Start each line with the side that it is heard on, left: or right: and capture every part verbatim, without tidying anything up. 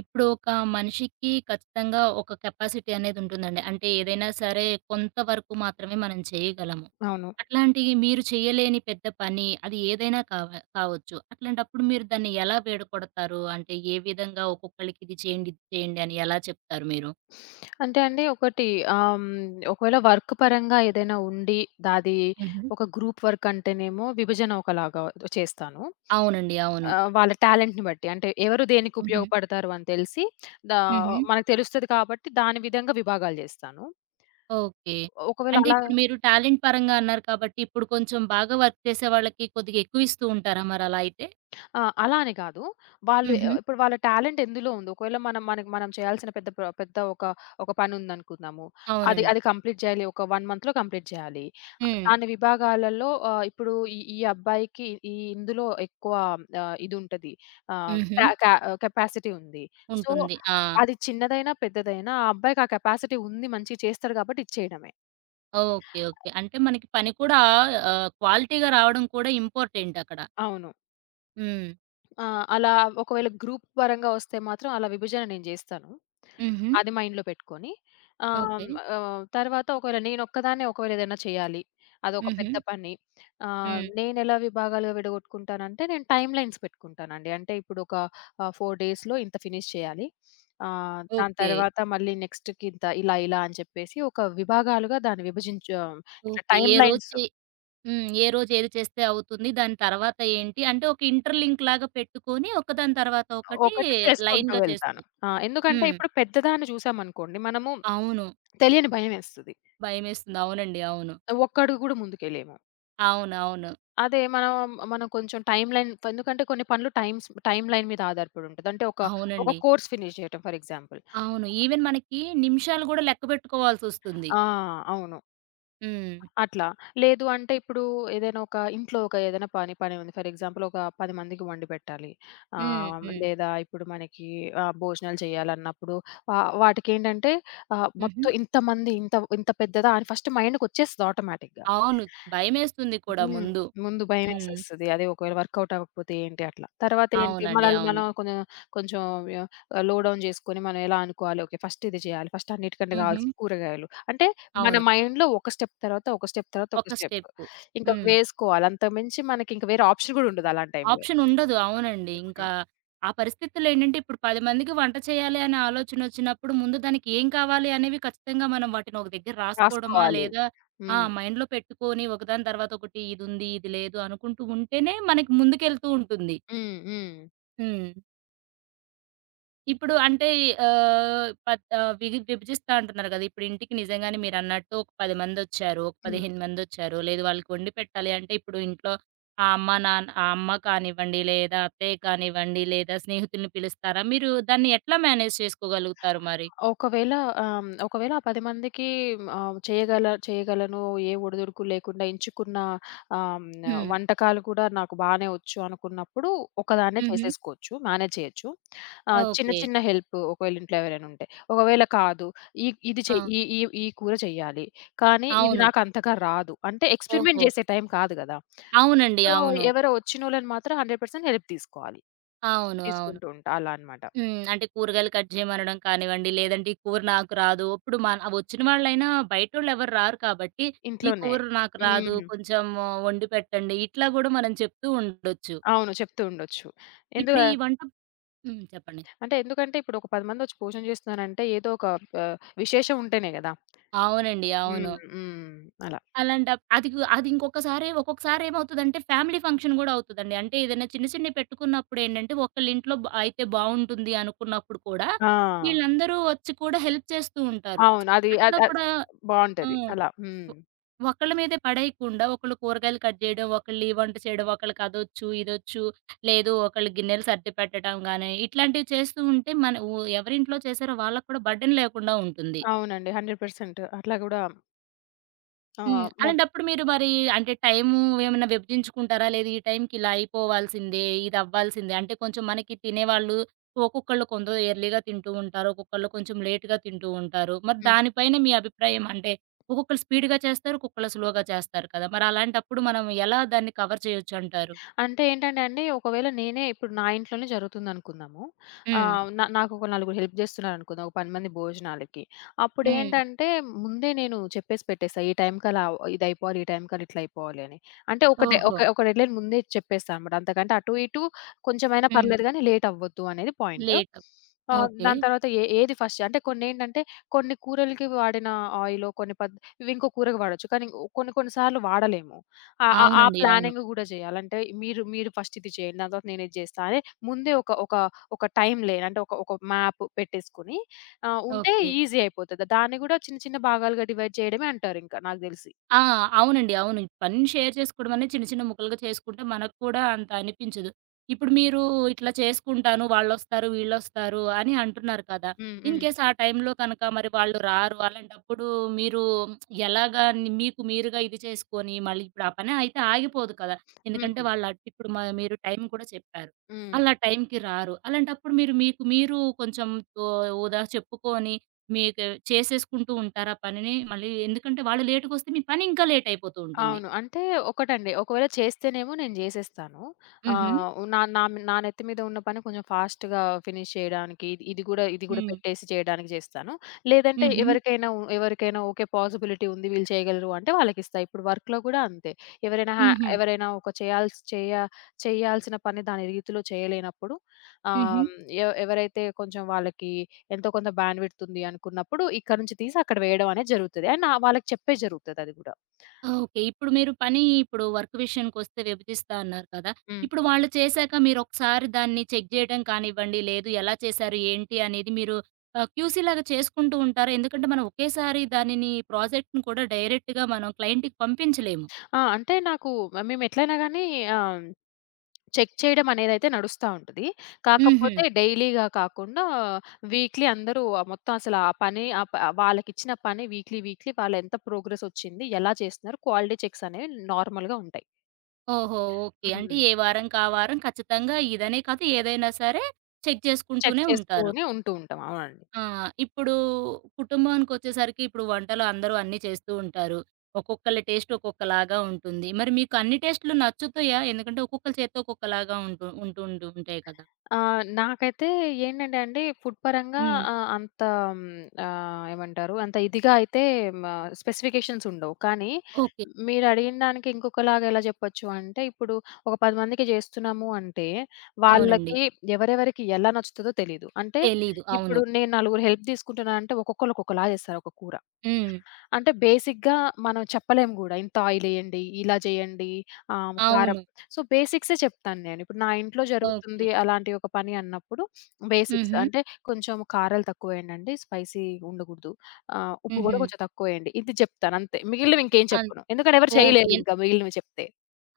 right: ఇప్పుడు ఒక మనిషికి ఖచ్చితంగా ఒక కెపాసిటీ అనేది ఉంటుందండి. అంటే ఏదైనా సరే కొంతవరకు మాత్రమే మనం చేయగలము.
left: అవును.
right: అట్లాంటియి మీరు చేయలేని పెద్ద పని అది ఏదైనా కావ కావచ్చు. అట్లాంటప్పుడు మీరు దాన్ని ఎలా వీడకొడతారు? అంటే ఏ విధంగా ఒక్కొక్కళ్ళకి ఇది చేయండి, ఇది చేయండి అని ఎలా చెప్తారు మీరు?
left: అంటే అండి ఒకటి ఆహ్, హ్మ్, ఒకవేళ వర్క్ పరంగా ఏదైనా ఉండి దాది
right: హుహు.
left: ఒక గ్రూప్ వర్క్ అంటేనేమో విభజన ఒకలాగా చేస్తాను.
right: అవునండి. అవును.
left: ఆహ్, వాళ్ళ టాలెంట్‌ని బట్టి అంటే ఎవరు దేనికి
right: హుహు.
left: ఉపయోగపడతారు అని తెలిసి దా
right: హుహు.
left: మనకు తెలుస్తది కాబట్టి దాని విధంగా విభాగాలు జేస్తాను.
right: ఓకే.
left: ఒకవేళ
right: అంటే
left: అలా
right: ఇప్పుడు మీరు టాలెంట్ పరంగా అన్నారు కాబట్టి ఇప్పుడు కొంచెం బాగా వర్క్ చేసే వాళ్ళకి కొద్దిగా ఎక్కువ ఇస్తూ ఉంటారా మరలా అయితే?
left: ఆ! అలా అని కాదు. వాళ్ళు
right: హుహు.
left: ఆహ్, ఇప్పుడు వాళ్ళ టాలెంట్ ఎందులో ఉందో, ఒకవేళ మనం మనకి మనం చేయాల్సిన పెద్ద ప్ర పెద్ద ఒక, ఒక పని ఉందనుకుందాము. అది,
right: అవునండి.
left: అది కంప్లీట్ చేయాలి. ఒక 1 మంత్‌లో కంప్లీట్ చేయాలి.
right: హ్మ్.
left: దాని విభాగాలలో ఆహ్, ఇప్పుడు ఈ, ఈ అబ్బాయికి ఈ ఇందులో ఎక్కువ ఆహ్, ఇది ఉంటది. ఆహ్,
right: హుహు.
left: కా కా కెపాసిటీ ఉంది. సో,
right: ఉంటుంది. ఆ!
left: అది చిన్నదైనా, పెద్దదైనా ఆ అబ్బాయికి ఆ కెపాసిటీ ఉంది. మంచిగా చేస్తాడు కాబట్టి ఇచ్చేయడమే.
right: ఓకే. ఓకే. అంటే మనకి పని కూడా ఆహ్, క్వాలిటీగా రావడం కూడా ఇంపార్టెంట్ అక్కడ.
left: అవును.
right: హ్మ్.
left: ఆ! అలా ఒకవేళ గ్రూప్ పరంగా వస్తే మాత్రం అలా విభజన నేను చేస్తాను.
right: హుహు.
left: అది మైండ్‌లో పెట్టుకొని
right: ఓకే.
left: ఆహ్, ఆహ్, తర్వాత ఒకవేళ నేనొక్కదాన్నే ఒకవేళ ఏదైనా చేయాలి. అదొక
right: హుహు.
left: పెద్ద పని. ఆహ్,
right: హ్మ్.
left: నేనెలా విభాగాలుగా విడగొట్టుకుంటానంటే నేను టైమ్‌లైన్స్ పెట్టుకుంటానండి. అంటే ఇప్పుడు ఒక ఆహ్, నాలుగు డేస్‌లో ఇంత ఫినిష్ చేయాలి. ఆహ్, దాని
right: ఓకే.
left: తర్వాత మళ్ళీ నెక్స్ట్‌కి ఇంత ఇలా ఇలా అని చెప్పేసి ఒక విభాగాలుగా దాన్ని విభజించు ఇట్లా
right: ఓకే. ఏ రోజు
left: టైమ్‌లైన్స్
right: చే హ్మ్. ఏ రోజు ఏది చేస్తే అవుతుంది. దాని తర్వాత ఏంటి అంటే ఒక ఇంటర్‌లింక్ లాగా పెట్టుకొని ఒకదాని తర్వాత ఒకటి
left: ఒకటి చేసుకుంటూ
right: లైన్‌గా చేస్తూ
left: వెళ్తాను. ఆ! ఎందుకంటే
right: హ్మ్.
left: ఇప్పుడు పెద్దదాన్ని చూసామనుకోండి మనము
right: అవును.
left: తెలియని భయమేస్తది.
right: భయమేస్తుంది. అవునండి. అవును.
left: ఒక్కడుగు గూడా ముందుకేయలేము.
right: అవునవును.
left: అదే మనం, మనం కొంచెం టైమ్‌లైన్ ఎందుకంటే కొన్ని పనులు టైమ్స్ టైమ్‌లైన్ మీద ఆధారపడి ఉంటది. అంటే ఒక, ఒక
right: అవునండి.
left: కోర్స్ ఫినిష్ చేయటం ఫర్ ఎగ్జాంపుల్.
right: అవును. ఈవెన్ మనకి నిమిషాలు గూడా లెక్క పెట్టుకోవాల్సొస్తుంది.
left: ఆ! అవును.
right: హ్మ్.
left: అట్లా. లేదు అంటే ఇప్పుడు ఏదైనా ఒక ఇంట్లో ఒక ఏదైనా పని, పని ఉంది. ఫర్ ఎగ్జాంపుల్ ఒక పది మందికి వండి పెట్టాలి.
right: హ్మ్.
left: ఆహ్,
right: హ్మ్.
left: లేదా ఇప్పుడు మనకి ఆహ్, భోజనాలు చేయాలన్నప్పుడు ఆహ్, వాటికేంటంటే ఆహ్,
right: హుహు.
left: మొత్తం ఇంతమంది ఇంత ఇంత పెద్దదా అని ఫస్ట్ మైండ్‌కొచ్చేస్తది ఆటోమేటిక్‌గా.
right: అవును. భయమేస్తుంది కూడా
left: హ్మ్.
right: ముందు.
left: ముందు
right: హ్మ్.
left: భయమేసేస్తది. అది ఒకవేళ వర్కౌట్ అవ్వకపోతే ఏంటి అట్లా. తర్వాతేంటి
right: అవునండి.
left: మనల్ని
right: అవును.
left: మనం కొంచెం కొంచెం యా లో డౌన్ జేసుకొని మనం ఎలా అనుకోవాలి, ఓకే. ఫస్ట్ ఇది చేయాలి. ఫస్ట్ అన్నిటికంటే
right: హుహు.
left: కావాల్సింది కూరగాయలు. అంటే మన
right: అవును.
left: మైండ్‌లో ఒక స్టెప్ తర్వాత, ఒక స్టెప్ తర్వాత, ఒక
right: ఒక
left: స్టెప్.
right: స్టెప్పు.
left: ఇంకా
right: హ్మ్.
left: వేసుకోవాలి. అంతకు మించి మనకింక వేరే ఆప్షన్ గూడా ఉండదు అలాంటి టైంలో.
right: ఆప్షన్ ఉండదు. అవునండి.
left: హ్మ్.
right: ఇంకా ఆ పరిస్థితుల్లో ఏంటంటే, ఇప్పుడు పది మందికి వంట చేయాలి అనే ఆలోచనొచ్చినప్పుడు, ముందు దానికి ఏం కావాలి అనేవి ఖచ్చితంగా మనం వాటిని ఒక దగ్గర రాసుకోవడమా,
left: రాసుకోవాలి.
right: లేదా ఆ!
left: హ్మ్.
right: మైండ్‌లో పెట్టుకొని ఒకదాని తర్వాత ఒకటి ఇదుంది, ఇది లేదు అనుకుంటూ ఉంటేనే మనకి ముందుకెళ్తూ ఉంటుంది.
left: హ్మ్. హ్మ్.
right: హ్మ్. ఇప్పుడు అంటే ఆహ్, పత్ ఆహ్, విగి విభజిస్తా అంటున్నారు గదా! ఇప్పుడు ఇంటికి నిజంగానే మీరన్నట్టు ఒక పది మందొచ్చారు. ఒక
left: హ్మ్.
right: పదిహేను మందొచ్చారు. లేదు వాళ్ళకి వండి పెట్టాలి అంటే ఇప్పుడు ఇంట్లో ఆ అమ్మ, నాన్న ఆ అమ్మ కానివ్వండి, లేదా అత్తయ్య కానివ్వండి, లేదా స్నేహితుల్ని పిలుస్తారా? మీరు దాన్ని ఎట్లా మేనేజ్ చేసుకోగలుగుతారు మరి?
left: ఒకవేళ ఆహ్, హ్మ్, ఒకవేళ ఆ పది మందికి ఆహ్, చేయగల చేయగలను ఏ ఒడిదుడుకు లేకుండా ఎంచుకున్న ఆహ్, హ్మ్,
right: హ్మ్.
left: వంటకాలు కూడా నాకు బానే వచ్చు అనుకున్నప్పుడు ఒకదాన్నే
right: హుహు.
left: చేసేసుకోవచ్చు. మేనేజ్ చేయొచ్చు. ఆహ్, చిన్న
right: ఓకే.
left: చిన్న హెల్ప్ ఒకవేళ ఇంట్లో ఎవరైనా ఉంటే. ఒకవేళ కాదు ఈ ఇది చెయ్
right: అవును.
left: ఈ ఈ ఈ కూర చెయ్యాలి. కానీ ఇది
right: అవును.
left: నాకు అంతగా రాదు. అంటే
right: ఓహో!
left: ఎక్స్పెరిమెంట్ చేసే టైం కాదు గదా!
right: అవునండి.
left: సో,
right: అవును.
left: ఎవరో వచ్చినోళ్ళని మాత్రం హండ్రెడ్ పర్సెంట్ హెల్ప్ తీసుకోవాలి.
right: అవును. అవును.
left: తీసుకుంటూ ఉంటా అలా అన్నమాట.
right: హ్మ్. అంటే కూరగాయలు కట్ చేయమనడం కానివ్వండి, లేదంటే ఈ కూర నాకు రాదు. ఇప్పుడు మన ఆ వచ్చిన వాళ్ళైనా బయటోళ్ళెవరు రారు కాబట్టి, "ఈ
left: ఇంట్లోనే.
right: కూర నాకు రాదు,
left: హ్మ్.
right: కొంచెం ఆ, వండి పెట్టండి." ఇట్లా గూడా మనం చెప్తూ ఉండొచ్చు.
left: అవును. చెప్తూ ఉండొచ్చు.
right: ఇప్పుడు
left: ఎందుక
right: ఈ వంట హ్మ్. చెప్పండి.
left: అంటే ఎందుకంటే ఇప్పుడు ఒక పది మందొచ్చి భోజనం చేస్తున్నారంటే ఏదో ఒక ఆహ్, విశేషం ఉంటేనే గదా!
right: అవునండి. అవును.
left: హ్మ్. హ్మ్. అలా.
right: అలాంటప్ అది గు అది ఇంకొకసారి ఒక్కొక్కసారి ఏమవుతదంటే ఫ్యామిలీ ఫంక్షన్ గూడా అవుతదండి. అంటే ఏదైనా చిన్న చిన్నవి పెట్టుకున్నప్పుడు ఏంటంటే, ఒకళ్ళింట్లో బ అయితే బావుంటుంది అనుకున్నప్పుడు కూడా,
left: ఆ!
right: వీళ్ళందరూ వచ్చి కూడా హెల్ప్ చేస్తూ ఉంటారు.
left: అవును. అది
right: అట్లా
left: అద్ అద్
right: కూడా ఆ!
left: బావుంటది. అలా. హ్మ్.
right: ఒ ఒకళ్ళ మీదే పడేయకుండా ఒకళ్ళు కూరగాయలు కట్ చేయడం, ఒకళ్ళు ఈ వంట చేయడం, ఒకళ్ళకి అదొచ్చు, ఇదొచ్చు, లేదు ఒకళ్ళు గిన్నెలు సర్ది పెట్టడం గాని, ఇట్లాంటివి చేస్తూ ఉంటే మన ఊ ఎవరింట్లో చేశారో వాళ్ళకి కూడా బర్డెన్ లేకుండా ఉంటుంది.
left: అవునండి. హండ్రెడ్ పర్సెంట్ అట్లా గూడా ఆ!
right: హ్మ్.
left: మొన్
right: అలాంటప్పుడు మీరు మరి అంటే టైము ఏమన్నా విభజించుకుంటారా? లేదు ఈ టైంకి ఇలా అయిపోవాల్సిందే, ఇది అవ్వాల్సిందే అంటే కొంచెం మనకి తినేవాళ్ళు ఒక్కొక్కళ్ళు కొందరు ఎర్లీగా తింటూ ఉంటారు. ఒక్కొక్కళ్ళు కొంచెం లేట్‌గా తింటూ ఉంటారు. మరి
left: హ్మ్.
right: దానిపైన మీ అభిప్రాయం అంటే ఒక్కొక్కళ్ళు స్పీడ్‌గా చేస్తారు. ఒక్కొక్కళ్ళు స్లోగా చేస్తారు కదా! మరి అలాంటప్పుడు మనం ఎలా దాన్ని కవర్ చేయొచ్చంటారు?
left: అంటే ఏంటంటే అండి, ఒకవేళ నేనే ఇప్పుడు నా ఇంట్లోనే జరుగుతుందనుకుందాము.
right: హ్మ్.
left: ఆహ్, నా నాకొక నలుగురు హెల్ప్ జేస్తున్నారనుకుందాం. ఒక పది మంది భోజనాలకి.
right: హ్మ్.
left: అప్పుడేంటంటే, ముందే నేను చెప్పేసి పెట్టేస్తా. ఈ టైంకలా ఇదయిపోవాలి, ఈ టైంకలా ఇట్లయిపోవాలి అని. అంటే ఒక డె
right: ఓహో!
left: ఒక ఒక డెడ్‌లైన్ ముందే చెప్పేస్తా అనమాట. అంతకంటే అటు, ఇటు కొంచెమైనా
right: హ్మ్.
left: పర్లేదు గానీ, లేటవ్వొద్దు అనేది పాయింట్.
right: లేట్.
left: ఆహ్,
right: ఓకే.
left: దాని తర్వాత ఏ ఏది ఫస్ట్ అంటే కొన్నేంటంటే, కొన్ని కూరలకి వాడిన ఆయిలో కొన్ని పద్ ఇవి ఇంకో కూరకి వాడొచ్చు. కానీ, కొన్ని కొన్ని సార్లు వాడలేము. ఆ! ఆ! ఆ
right: అవునండి. అవును.
left: ప్లానింగ్ గూడా జేయాలి. అంటే మీరు మీరు ఫస్ట్ ఇది చేయండి. దాని తర్వాత నేనిది జేస్తా అని ముందే ఒక ఒక ఒక టైమ్ లేన్ అంటే ఒక ఒక మ్యాప్ పెట్టేసుకొని ఆహ్, ఉంటే
right: ఓకే.
left: ఈజీ అయిపోతది. దాన్ని గూడా చిన్న చిన్న భాగాలుగా డివైడ్ చేయడమే అంటారింకా నాకు దెలిసి.
right: ఆ! అవునండి. అవును. పనిని షేర్ చేసుకోవడం అనేది చిన్న చిన్న ముక్కలుగా చేసుకుంటే మనకు కూడా అంత అనిపించదు. ఇప్పుడు మీరు ఇట్లా చేసుకుంటాను వాళ్ళొస్తారు, వీళ్ళొస్తారు అని అంటున్నారు కదా!
left: హ్మ్.
right: ఇన్
left: హ్మ్.
right: కేస్ ఆ టైంలో కనుక మరి వాళ్ళు రారు. అలాంటప్పుడు మీరు ఎలాగా మీకు మీరుగా ఇది చేసుకొని మళ్ళీ ఇప్పుడు ఆ పని అయితే ఆగిపోదు కదా! ఎందుకంటే
left: హ్మ్.
right: వాళ్ళు అట్ ఇప్పుడు మ మీరు టైం కూడా చెప్పారు.
left: హ్మ్.
right: అలా టైంకి రారు. అలాంటప్పుడు మీరు మీకు మీరు కొంచెం ఓ ఓదా చెప్పుకొని మీకు చేసేసుకుంటూ ఉంటారు ఆ పనిని. మళ్ళీ ఎందుకంటే వాళ్ళు లేట్‌గొస్తే మీ పని ఇంకా లేట్ అయిపోతూ ఉంటుంది.
left: అవును. అంటే ఒకటండి. ఒకవేళ చేస్తేనేమో నేను జేసేస్తాను. హ్మ్.
right: హుహు.
left: ఆహ్, నా నా నా నెత్తి మీద ఉన్న పని కొంచెం ఫాస్ట్‌గా ఫినిష్ చేయడానికి ఇది ఇది గూడా ఇది గూడా
right: హ్మ్.
left: పెట్టేసి చేయడానికి జేస్తాను. లేదంటే
right: హుహు.
left: ఎవరికైనా ఉ- ఎవరికైనా ఓకే పాజిబిలిటీ ఉంది వీళ్ళు చేయగలరు అంటే వాళ్ళకిస్తా. ఇప్పుడు వర్క్‌లో గూడా అంతే. ఎవరైనా హ్యా
right: హుహు.
left: ఎవరైనా ఒక చేయాల్సి చేయ చేయాల్సిన పని దాని రీతిలో చేయలేనప్పుడు
right: హుహు.
left: ఆహ్, ఎ ఎవరైతే కొంచెం వాళ్ళకి ఎంతో కొంత బ్యాండ్ విడ్త్ ఉంది అనుకున్నప్పుడు ఇక్కడ నుంచి తీసి అక్కడ వేయడం అనేది జరుగుతది. అండ్ ఆ వాళ్ళకి చెప్పే జరుగుతది అది గూడా.
right: ఓకే. ఇప్పుడు మీరు పని ఇప్పుడు వర్క్ విషయానికొస్తే విభజిస్తా అన్నారు కదా!
left: హ్మ్.
right: ఇప్పుడు వాళ్ళు చేశాక మీరొకసారి దాన్ని చెక్ చేయడం కానివ్వండి, లేదు ఎలా చేశారు, ఏంటి అనేది మీరు ఆహ్, క్యూసీ లాగా చేసుకుంటూ ఉంటారా? ఎందుకంటే మనం ఒకేసారి దానిని ప్రాజెక్ట్‌ని కూడా డైరెక్ట్‌గా మనం క్లయింట్‌కి పంపించలేము.
left: ఆ! అంటే నాకు మేమెట్లైనా గానీ ఆహ్, చెక్ చేయడం అనేదైతే నడుస్తా ఉంటది.
right: హుహు.
left: కాకపోతే డైలీగా కాకుండా వీక్లీ అందరూ ఆ మొత్తం అసలు ఆ పని ఆ ప వాళ్ళకిచ్చిన పని వీక్లీ, వీక్లీ వాళ్ళెంత ప్రోగ్రెసొచ్చింది, ఎలా చేస్తున్నారు, క్వాలిటీ చెక్స్ అనేవి నార్మల్‌గా ఉంటాయి.
right: ఓహో! ఓకే. అంటే
left: హ్మ్.
right: ఏ వారంకా వారం ఖచ్చితంగా ఇదనే కాదు ఏదైనా సరే చెక్
left: చెక్
right: చేసుకుంటూనే ఉంటారు.
left: చేసుకొని ఉంటూ ఉంటాం. అవునండి.
right: ఆ! ఇప్పుడు కుటుంబానికొచ్చేసరికి ఇప్పుడు వంటలు అందరూ అన్నీ చేస్తూ ఉంటారు. ఒక్కొక్కళ్ళ టేస్ట్ ఒక్కొక్కలాగా ఉంటుంది. మరి మీకు అన్ని టేస్టులు నచ్చుతాయా? ఎందుకంటే ఒక్కొక్కళ్ళ చేత్తో ఒక్కొక్కలాగా ఉంటూ ఉంటూ ఉంటూ ఉంటాయి కదా!
left: ఆ! నాకైతే ఏంటంటే అండి ఫుడ్ పరంగా
right: హ్మ్.
left: ఆహ్, అంత హ్మ్, ఆహ్, ఏమంటారు అంత ఇదిగా అయితే మ స్పెసిఫికేషన్స్ ఉండవు. కానీ
right: ఓకే.
left: మీరడిగిన దానికి ఇంకొకలాగా ఎలా చెప్పొచ్చు అంటే, ఇప్పుడు ఒక పది మందికి చేస్తున్నాము అంటే,
right: అవునండి.
left: వాళ్ళకి ఎవరెవరికి ఎలా నచ్చుతదో తెలీదు. అంటే
right: తెలీదు. అవును.
left: ఇప్పుడు నేను నలుగురు హెల్ప్ తీసుకుంటున్నా అంటే, ఒక్కొక్కళ్ళు ఒక్కొక్కలా చేస్తారు ఒక కూర.
right: హ్మ్.
left: అంటే బేసిక్‌గా మనం చెప్పలేము గూడా. ఇంత ఆయిలెయ్యండి, ఇలా చేయండి, ఆహ్, కారం
right: అవును.
left: సో, బేసిక్సే చెప్తాను నేను. ఇప్పుడు నా ఇంట్లో
right: ఓకే.
left: జరుగుతుంది అలాంటి ఒక పని అన్నప్పుడు బేసిక్స్
right: హుహు.
left: అంటే కొంచెం కారాలు తక్కువేయండండి, స్పైసీ ఉండకూడదు. ఆహ్, ఉప్పు
right: హుహు.
left: గూడా కొంచెం తక్కువేయండి. ఇది చెప్తాను అంతే. మిగిలినవి ఇంకేం
right: అన్
left: చెప్పను. ఎందుకంటే ఎవరు
right: ఓకే.
left: చేయలేరు ఇంకా మిగిలినవి చెప్తే.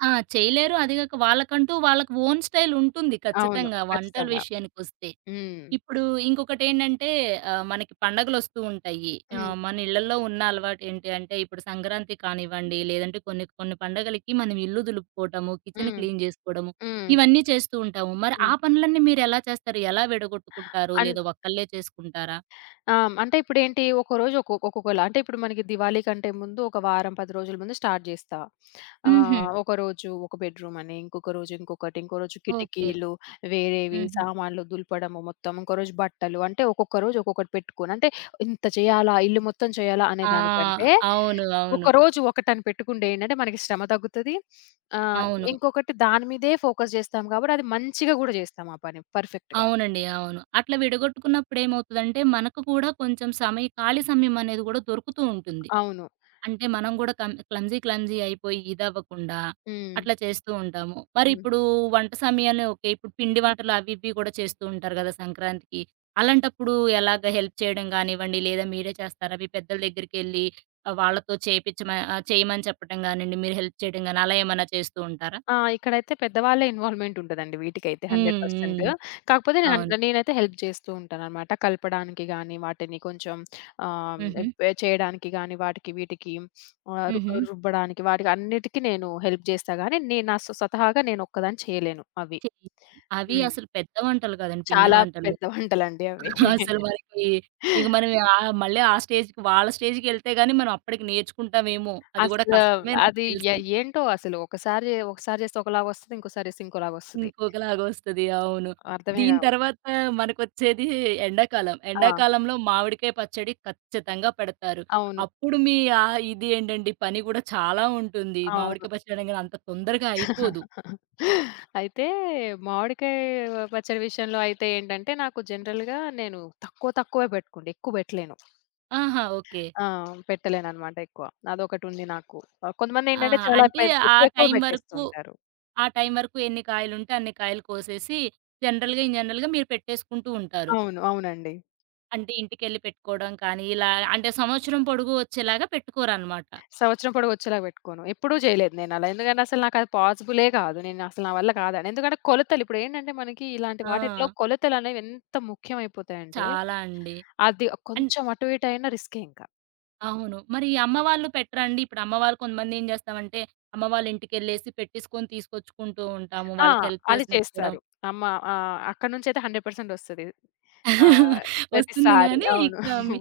right: ఆ! చేయలేరు. అది గాక వాళ్ళకంటూ వాళ్ళకి ఓన్ స్టైల్ ఉంటుంది
left: అవును.
right: ఖచ్చితంగా వంటల
left: ఖచ్చితంగా.
right: విషయానికొస్తే.
left: హ్మ్.
right: ఇప్పుడు ఇంకొకటేంటంటే ఆహ్, మనకి పండగలొస్తూ ఉంటాయి.
left: హ్మ్.
right: ఆహ్, మన ఇళ్లలో ఉన్న అలవాటేంటి అంటే ఇప్పుడు సంక్రాంతి కానివ్వండి, లేదంటే కొన్ని కొన్ని పండగలకి మనం ఇల్లు దులుపుకోవటము, కిచెన్
left: హ్మ్.
right: క్లీన్ జేసుకోవడము,
left: హ్మ్.
right: ఇవన్నీ చేస్తూ ఉంటాము. మరి ఆ
left: హ్మ్.
right: పనులన్నీ మీరెలా చేస్తారు? ఎలా విడగొట్టుకుంటారు?
left: అన్
right: లేదా ఒక్కళ్ళే చేసుకుంటారా?
left: ఆ! అంటే ఇప్పుడేంటి ఒక్కోరోజు ఒక్కొ ఒక్కొక్కలా అంటే ఇప్పుడు మనకి దివాళీ కంటే ముందు ఒక వారం, పది రోజుల ముందు స్టార్ట్ జేస్తా.
right: హుహు.
left: ఆహ్, ఒకరోజు ఒక బెడ్‌రూమ్ అని, ఇంకొక రోజు ఇంకొకటి, ఇంకో రోజు
right: ఓకే.
left: కిటికీలు, వేరేవి
right: హుహు.
left: సామాన్లు దులపడము మొత్తం, ఇంకో రోజు బట్టలు అంటే ఒక్కొక్క రోజు ఒక్కొక్కటి పెట్టుకొని అంటే ఇంత చేయాలా? ఇల్లు మొత్తం చేయాలా? అనే
right: ఆ!
left: దానికంటే
right: అవును. అవును.
left: ఒకరోజు ఒకటని పెట్టుకుంటే ఏంటంటే మనకి శ్రమ తగ్గుతది. ఆహ్,
right: అవును.
left: ఇంకొకటి దాని మీదే ఫోకస్ జేస్తాం కాబట్టి అది మంచిగా గూడా జేస్తాం ఆ పని పర్ఫెక్ట్‌గా.
right: అవునండి. అవును. అట్లా విడగొట్టుకున్నప్పుడు ఏమవుతదంటే, మనకు కూడా కొంచెం సమయ ఖాళీ సమయం అనేది కూడా దొరుకుతూ ఉంటుంది.
left: అవును.
right: అంటే మనం కూడా కం క్లమ్జీ క్లమ్జీ అయిపోయి ఇదవ్వకుండా
left: హ్మ్.
right: అట్లా చేస్తూ ఉంటాము. మరి
left: హ్మ్.
right: ఇప్పుడు వంట సమయాన్ని ఓకే. ఇప్పుడు పిండి వంటలు అవి ఇవి కూడా చేస్తూ ఉంటారు గదా! సంక్రాంతికి. అలాంటప్పుడు ఎలాగ హెల్ప్ చేయడం గానివ్వండి, లేదా మీరే చేస్తారా? మీ పెద్దల దగ్గరికెళ్ళి ఆహ్, వాళ్ళతో చేపిచ్చమ ఆహ్, చేయమని చెప్పడం గానియండి, మీరు హెల్ప్ చేయడం గాని అలా ఏమన్నా చేస్తూ ఉంటారా?
left: ఆ! ఇక్కడైతే పెద్దవాళ్ళే ఇన్వాల్వ్‌మెంట్ ఉంటదండి వీటికైతే
right: హ్మ్.
left: Hundred percent.
right: హ్మ్.
left: కాకపోతే నేను అన్
right: అవును.
left: నేనైతే హెల్ప్ చేస్తూ ఉంటాననమాట. కలపడానికి గానీ, వాటిని కొంచెం ఆహ్,
right: హుహు.
left: ఎ చేయడానికి గానీ, వాటికి వీటికి ఆహ్, రు
right: హుహు.
left: రుబ్బడానికి వాటికి అన్నిటికి నేను హెల్ప్ చేస్తా గానీ, నేను నా సొ స్వతహాగా నేను ఒక్కదాన్ని చేయలేను అవి.
right: చెయ్యరు. అవి
left: హ్మ్.
right: అసలు పెద్ద వంటలు కాదండి. పిండి
left: చాలా
right: వంటలు.
left: పెద్ద వంటలండి అవి.
right: అసలు మనకి ఇక మనం ఆహ్, మళ్ళీ ఆ స్టేజ్‌కి వాళ్ళ స్టేజ్‌కెళ్తే గాని మనం అప్పటికి నేర్చుకుంటామేమో! అది కూడా
left: అసలు
right: కష్టమే నాకు
left: అది ఎ
right: తెలిసి.
left: ఏంటో అసలు ఒకసారి ఒకసారి చేస్తే ఒకలాగొస్తది. ఇంకోసారి చేస్తే ఇంకోలాగొస్తది.
right: ఇంకొకలాగా వస్తది. అవును.
left: అర్థమే
right: దీని
left: కావు.
right: తర్వాత మనకొచ్చేది ఎండాకాలం.
left: ఆ!
right: ఎండాకాలంలో మామిడికాయ పచ్చడి ఖచ్చితంగా పెడతారు.
left: అవును.
right: అప్పుడు మీ ఆహ్, ఇది ఏంటండి పని కూడా చాలా ఉంటుంది.
left: అవును.
right: మామిడికాయ పచ్చడి అనగానే అంత తొందరగా అయిపోదు.
left: అయితే మామిడికాయ పచ్చడి విషయంలో అయితే ఏంటంటే, నాకు జనరల్‌గా నేను తక్కువ తక్కువే పెట్టుకుంటా. ఎక్కువ పెట్టలేను.
right: ఆహా! ఓకే.
left: ఆ! పెట్టలేననమాట ఎక్కువ. అదొకటుంది నాకు. ఆహ్, కొంతమందేంటంటే
right: ఆహా!
left: చాలా
right: అంటే
left: పెద్ద
right: ఆ
left: ఎక్కువ ఎక్కువ
right: టైం వరకు
left: పెట్టేస్తుంటారు.
right: ఆ టైం వరకు ఎన్ని కాయలుంటే అన్ని కాయలు కోసేసి, జనరల్‌గా ఇన్ జనరల్‌గా మీరు పెట్టేసుకుంటూ ఉంటారు.
left: అవును. అవునండి.
right: అంటే ఇంటికెళ్ళి పెట్టుకోవడం కానీ, ఇలా అంటే సంవత్సరం పొడుగు వచ్చేలాగా పెట్టుకోరనమాట.
left: సంవత్సరం పొడవొచ్చేలాగా పెట్టుకోను. ఎప్పుడూ చేయలేదు నేనలా. ఎందుకంటే, అసలు నాకది పాజిబులే కాదు. నేను అసలు నా వల్ల కాదని. ఎందుకంటే, కొలతలు ఇప్పుడేంటంటే, మనకి ఇలాంటి
right: ఆ!
left: వాటిట్లో కొలతలనేవి ఎంత ముఖ్యమైపోతాయంటే,
right: చాలా అండి.
left: అది
right: అండ్
left: కొంచెం అటు ఇటు అయినా రిస్కే ఇంక.
right: అవును. మరి అమ్మ వాళ్ళు పెట్టరా అండి? ఇప్పుడు అమ్మ వాళ్ళు కొంతమంది ఏం చేస్తామంటే, అమ్మ వాళ్ళ ఇంటికెళ్ళేసి పెట్టేసుకొని తీసుకొచ్చుకుంటూ ఉంటాము.
left: ఆ!
right: వాళ్ళకి హెల్ప్
left: అది
right: చేసినట్టు కూడా
left: చేస్తారు. అమ్మ ఆహ్, అక్కడి నుంచయితే హండ్రెడ్ పర్సెంట్ ఒస్తది. ఆహ్,
right: వస్తుంది
left: ప్రతిసారి.
right: గానీ,
left: అవును.
right: ఇక మీ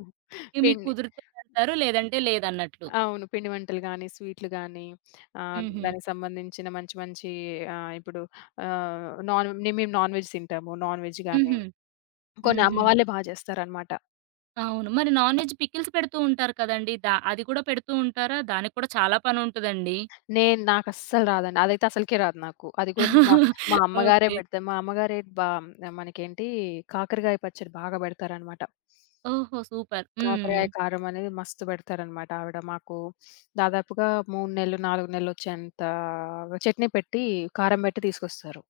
right: ఇక మీకు
left: పిండి
right: కుదిరితే అంటారు, లేదంటే లేదన్నట్లు.
left: అవును. పిండి వంటలు గాని, స్వీట్లు గాని, ఆహ్,
right: హుహు.
left: దానికి సంబంధించిన మంచి మంచి ఆహ్, ఇప్పుడు ఆహ్, నాన్ నే మేము నాన్ వెజ్ తింటాము. నాన్ వెజ్ గాని,
right: హుహు.
left: కొన్ని అమ్మ
right: హుహు.
left: వాళ్ళే బా చేస్తారనమాట.
right: అవును. మరి నాన్ వెజ్ పికిల్స్ పెడుతూ ఉంటారు కదండీ! దా అది కూడా పెడుతూ ఉంటారా? దానికి కూడా చాలా పనుంటదండి.
left: నేను నాకస్సలు రాదండి. అదైతే అసలకే రాదు నాకు. అది కూడా మా మా అమ్మగారే
right: ఓకే.
left: పెడతారు. మా అమ్మగారే బా మనకేంటి కాకరకాయ పచ్చడి బాగా పెడతారనమాట.
right: ఓహో! సూపర్. హ్మ్.
left: కాకరకాయ కారం అనేది మస్తు పెడతారనమాట ఆవిడ. మాకు దాదాపుగా మూడు నెలలు, నాలుగు నెలలొచ్చేంత చట్నీ పెట్టి, కారం పెట్టి తీసుకొస్తారు.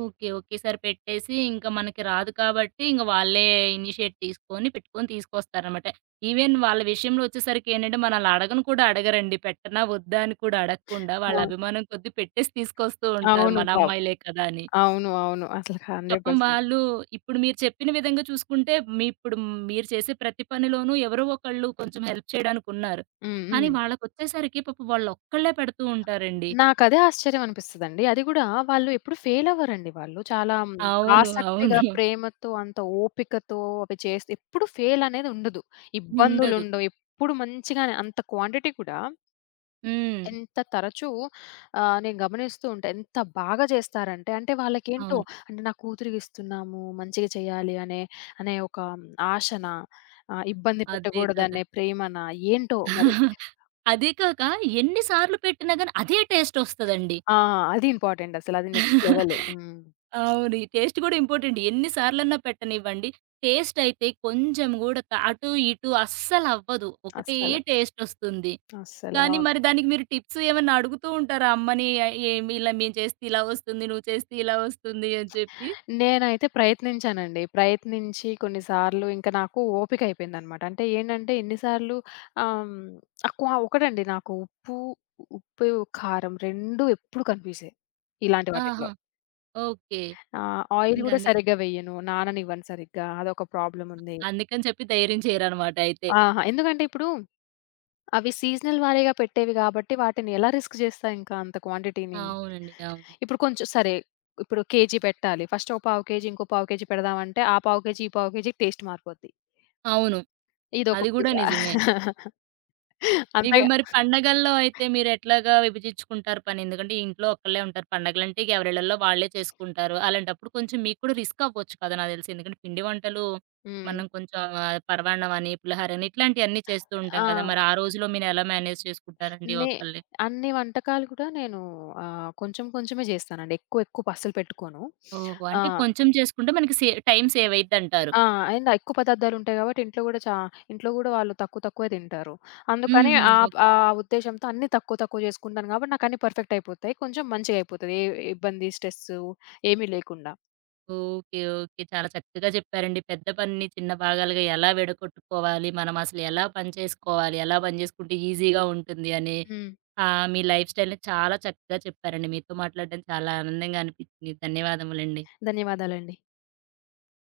right: ఓకే. ఒకేసారి పెట్టేసి ఇంక మనకి రాదు కాబట్టి ఇంక వాళ్ళే ఇనిషియేట్ తీసుకొని పెట్టుకొని తీసుకొస్తారనమాట. ఈవెన్ వాళ్ళ విషయంలో వచ్చేసరికి ఏంటంటే మనల్ని అడగను కూడా అడగరండి. పెట్టనా? వద్దా? అని కూడా అడగకుండా వాళ్ళ
left: అవును.
right: అభిమానం కొద్దీ పెట్టేసి తీసుకొస్తూ ఉంటారు.
left: అవును.
right: మన
left: పావ్.
right: అమ్మాయిలే కదా! అని.
left: అవును. అవును. అసలు
right: పాపం
left: హండ్రెడ్ పర్సెంట్.
right: వాళ్ళు ఇప్పుడు మీరు చెప్పిన విధంగా చూసుకుంటే, మీ ఇప్పుడు మీరు చేసే ప్రతి పనిలోనూ ఎవరో ఒకళ్ళు కొంచెం హెల్ప్ చేయడానికున్నారు.
left: హ్మ్.
right: కానీ
left: హ్మ్.
right: వాళ్ళకొచ్చేసరికి పాపం వాళ్ళొక్కళ్ళే పెడుతూ ఉంటారండి.
left: నాకదే ఆశ్చర్యం అనిపిస్తదండి. అది గూడా వాళ్ళు ఎప్పుడు ఫెయిల్ అవ్వరండి వాళ్ళు. చాలా హ్మ్,
right: అవును.
left: ఆసక్తిగా,
right: అవును.
left: ప్రేమతో, అంత ఓపికతో అవి చేస్తే ఎప్పుడు ఫెయిల్ అనేది ఉండదు.
right: ఉండదు.
left: ఇబ్బందులుండవు. ఎప్పుడు మంచిగానే అంత క్వాంటిటీ కూడా
right: హ్మ్.
left: ఎంత తరచూ ఆహ్, నేను గమనిస్తూ ఉంటా. ఎంత బాగా చేస్తారంటే, అంటే వాళ్ళకేంటో
right: అవును.
left: అంటే నా కూతురికిస్తున్నాము, మంచిగా చేయాలి అనే, అనే ఒక ఆశనా, ఆహ్, ఇబ్బంది
right: అదే కదా!
left: పెట్టకూడదనే ప్రేమనా ఏంటో మరి.
right: అదే కాక ఎన్ని సార్లు పెట్టినా గాని అదే టేస్టొస్తదండి.
left: ఆ! అది ఇంపార్టెంట్ అసలు. అది నెక్స్ట్ లెవెల్. హ్మ్.
right: అవును. ఈ టేస్ట్ గూడా ఇంపార్టెంట్. ఎన్ని సార్లన్నా పెట్టనివ్వండి. టేస్టయితే కొంచెం గూడా త అటు, ఇటు అస్సలవ్వదు. ఒకటే
left: అస్సలు.
right: టేస్టొస్తుంది.
left: అస్సలు.
right: కానీ
left: అవును.
right: మరి దానికి మీరు టిప్స్ ఏమన్నా అడుగుతూ ఉంటారా అమ్మని? ఆహ్, ఏమి ఇలా మేము చేస్తే ఇలా వస్తుంది. నువ్వు చేస్తే ఇలా వస్తుంది అని చెప్పి?
left: నేనైతే ప్రయత్నించానండి. ప్రయత్నించి కొన్నిసార్లు ఇంక నాకు ఓపిక అయిపోయిందనమాట. అంటే ఏంటంటే ఎన్నిసార్లు ఆహ్, హ్మ్, అక్కువ ఒకటండి నాకు ఉప్పు, ఉప్పు, కారం రెండు ఎప్పుడు కనిపిసాయి. ఇలాంటి వాటిట్లో.
right: ఆహా! ఓకే.
left: ఆహ్, ఆయిల్
right: ఇంక
left: గూడా
right: అందుకని
left: సరిగ్గా వెయ్యను. నాననివ్వను సరిగ్గా. అదొక ప్రాబ్లమ్ ఉంది.
right: అందుకని చెప్పి ధైర్యం చేయరనమాట అయితే.
left: ఆహా! ఎందుకంటే ఇప్పుడు అవి సీజనల్ వారీగా పెట్టేవి గాబట్టి, వాటిని ఎలా రిస్క్ జేస్తా ఇంకా అంత క్వాంటిటీని?
right: అవునండి. అవును.
left: ఇప్పుడు కొంచెం సరే, ఇప్పుడు కేజీ పెట్టాలి. ఫస్ట్ ఒక పావు కేజీ, ఇంకో పావు కేజీ పెడదామంటే, ఆ పావు కేజీ, ఈ పావు కేజీకి టేస్ట్ మారిపోద్ది.
right: అవును.
left: ఇదొక
right: అది గూడా నిజమే. ఇప్పుడు
left: అంతేగా
right: మరి పండగల్లో అయితే మీరెట్లాగా విభజించుకుంటారు పని? ఎందుకంటే ఇంట్లో ఒక్కళ్ళే ఉంటారు. పండగలంటే ఇగ ఎవరిళ్ళల్లో వాళ్ళే చేసుకుంటారు. అలాంటప్పుడు కొంచెం మీకు కూడా రిస్క్ అవ్వచ్చు కదా! నాకు తెలిసి. ఎందుకంటే పిండి వంటలు
left: హ్మ్.
right: మనం కొంచెం ఆహ్, పరమాన్నం అని, పులిహోర అని ఇట్లాంటియన్నీ చేస్తూ ఉంటాం
left: ఆ!
right: కదా! మరి ఆ రోజులో మీరెలా మేనేజ్ చేసుకుంటారండి
left: నే
right: ఒక్కళ్ళే?
left: అన్ని వంటకాలు కూడా నేను ఆహ్, కొంచెం కొంచెమే జేస్తానండి. ఎక్కువ ఎక్కువ అస్సలు పెట్టుకోను.
right: ఓహో!
left: ఆ!
right: అంటే కొంచెం చేసుకుంటే మనకి సే టైం సేవ్ అయిద్దంటారు.
left: ఆ! అండ్ ఎక్కువ పదార్థాలుంటాయి కాబట్టి ఇంట్లో గూడా చా ఇంట్లో గూడా వాళ్ళు తక్కువ తక్కువే తింటారు. అందుకని ఆ
right: హుహు.
left: ప్ ఆ ఉద్దేశ్యంతో అన్నీ తక్కువ తక్కువ జేసుకుంటాను కాబట్టి నాకన్నీ పర్ఫెక్ట్ అయిపోతాయి. కొంచెం మంచిగా అయిపోతది. ఏ ఇబ్బంది, స్ట్రెస్సు ఏమీ లేకుండా.
right: ఓకే. ఓకే. చాలా చక్కగా చెప్పారండి. పెద్ద పనిని చిన్న భాగాలుగా ఎలా విడగొట్టుకోవాలి, మనం అసలు ఎలా పని చేసుకోవాలి, ఎలా పని చేసుకుంటే ఈజీగా ఉంటుంది అని
left: హ్మ్.
right: ఆహ్, మీ లైఫ్ స్టైల్‌ని చాలా చక్కగా చెప్పారండి. మీతో మాట్లాడడం చాలా ఆనందంగా అనిపించింది. ధన్యవాదములండి.
left: ధన్యవాదాలండి.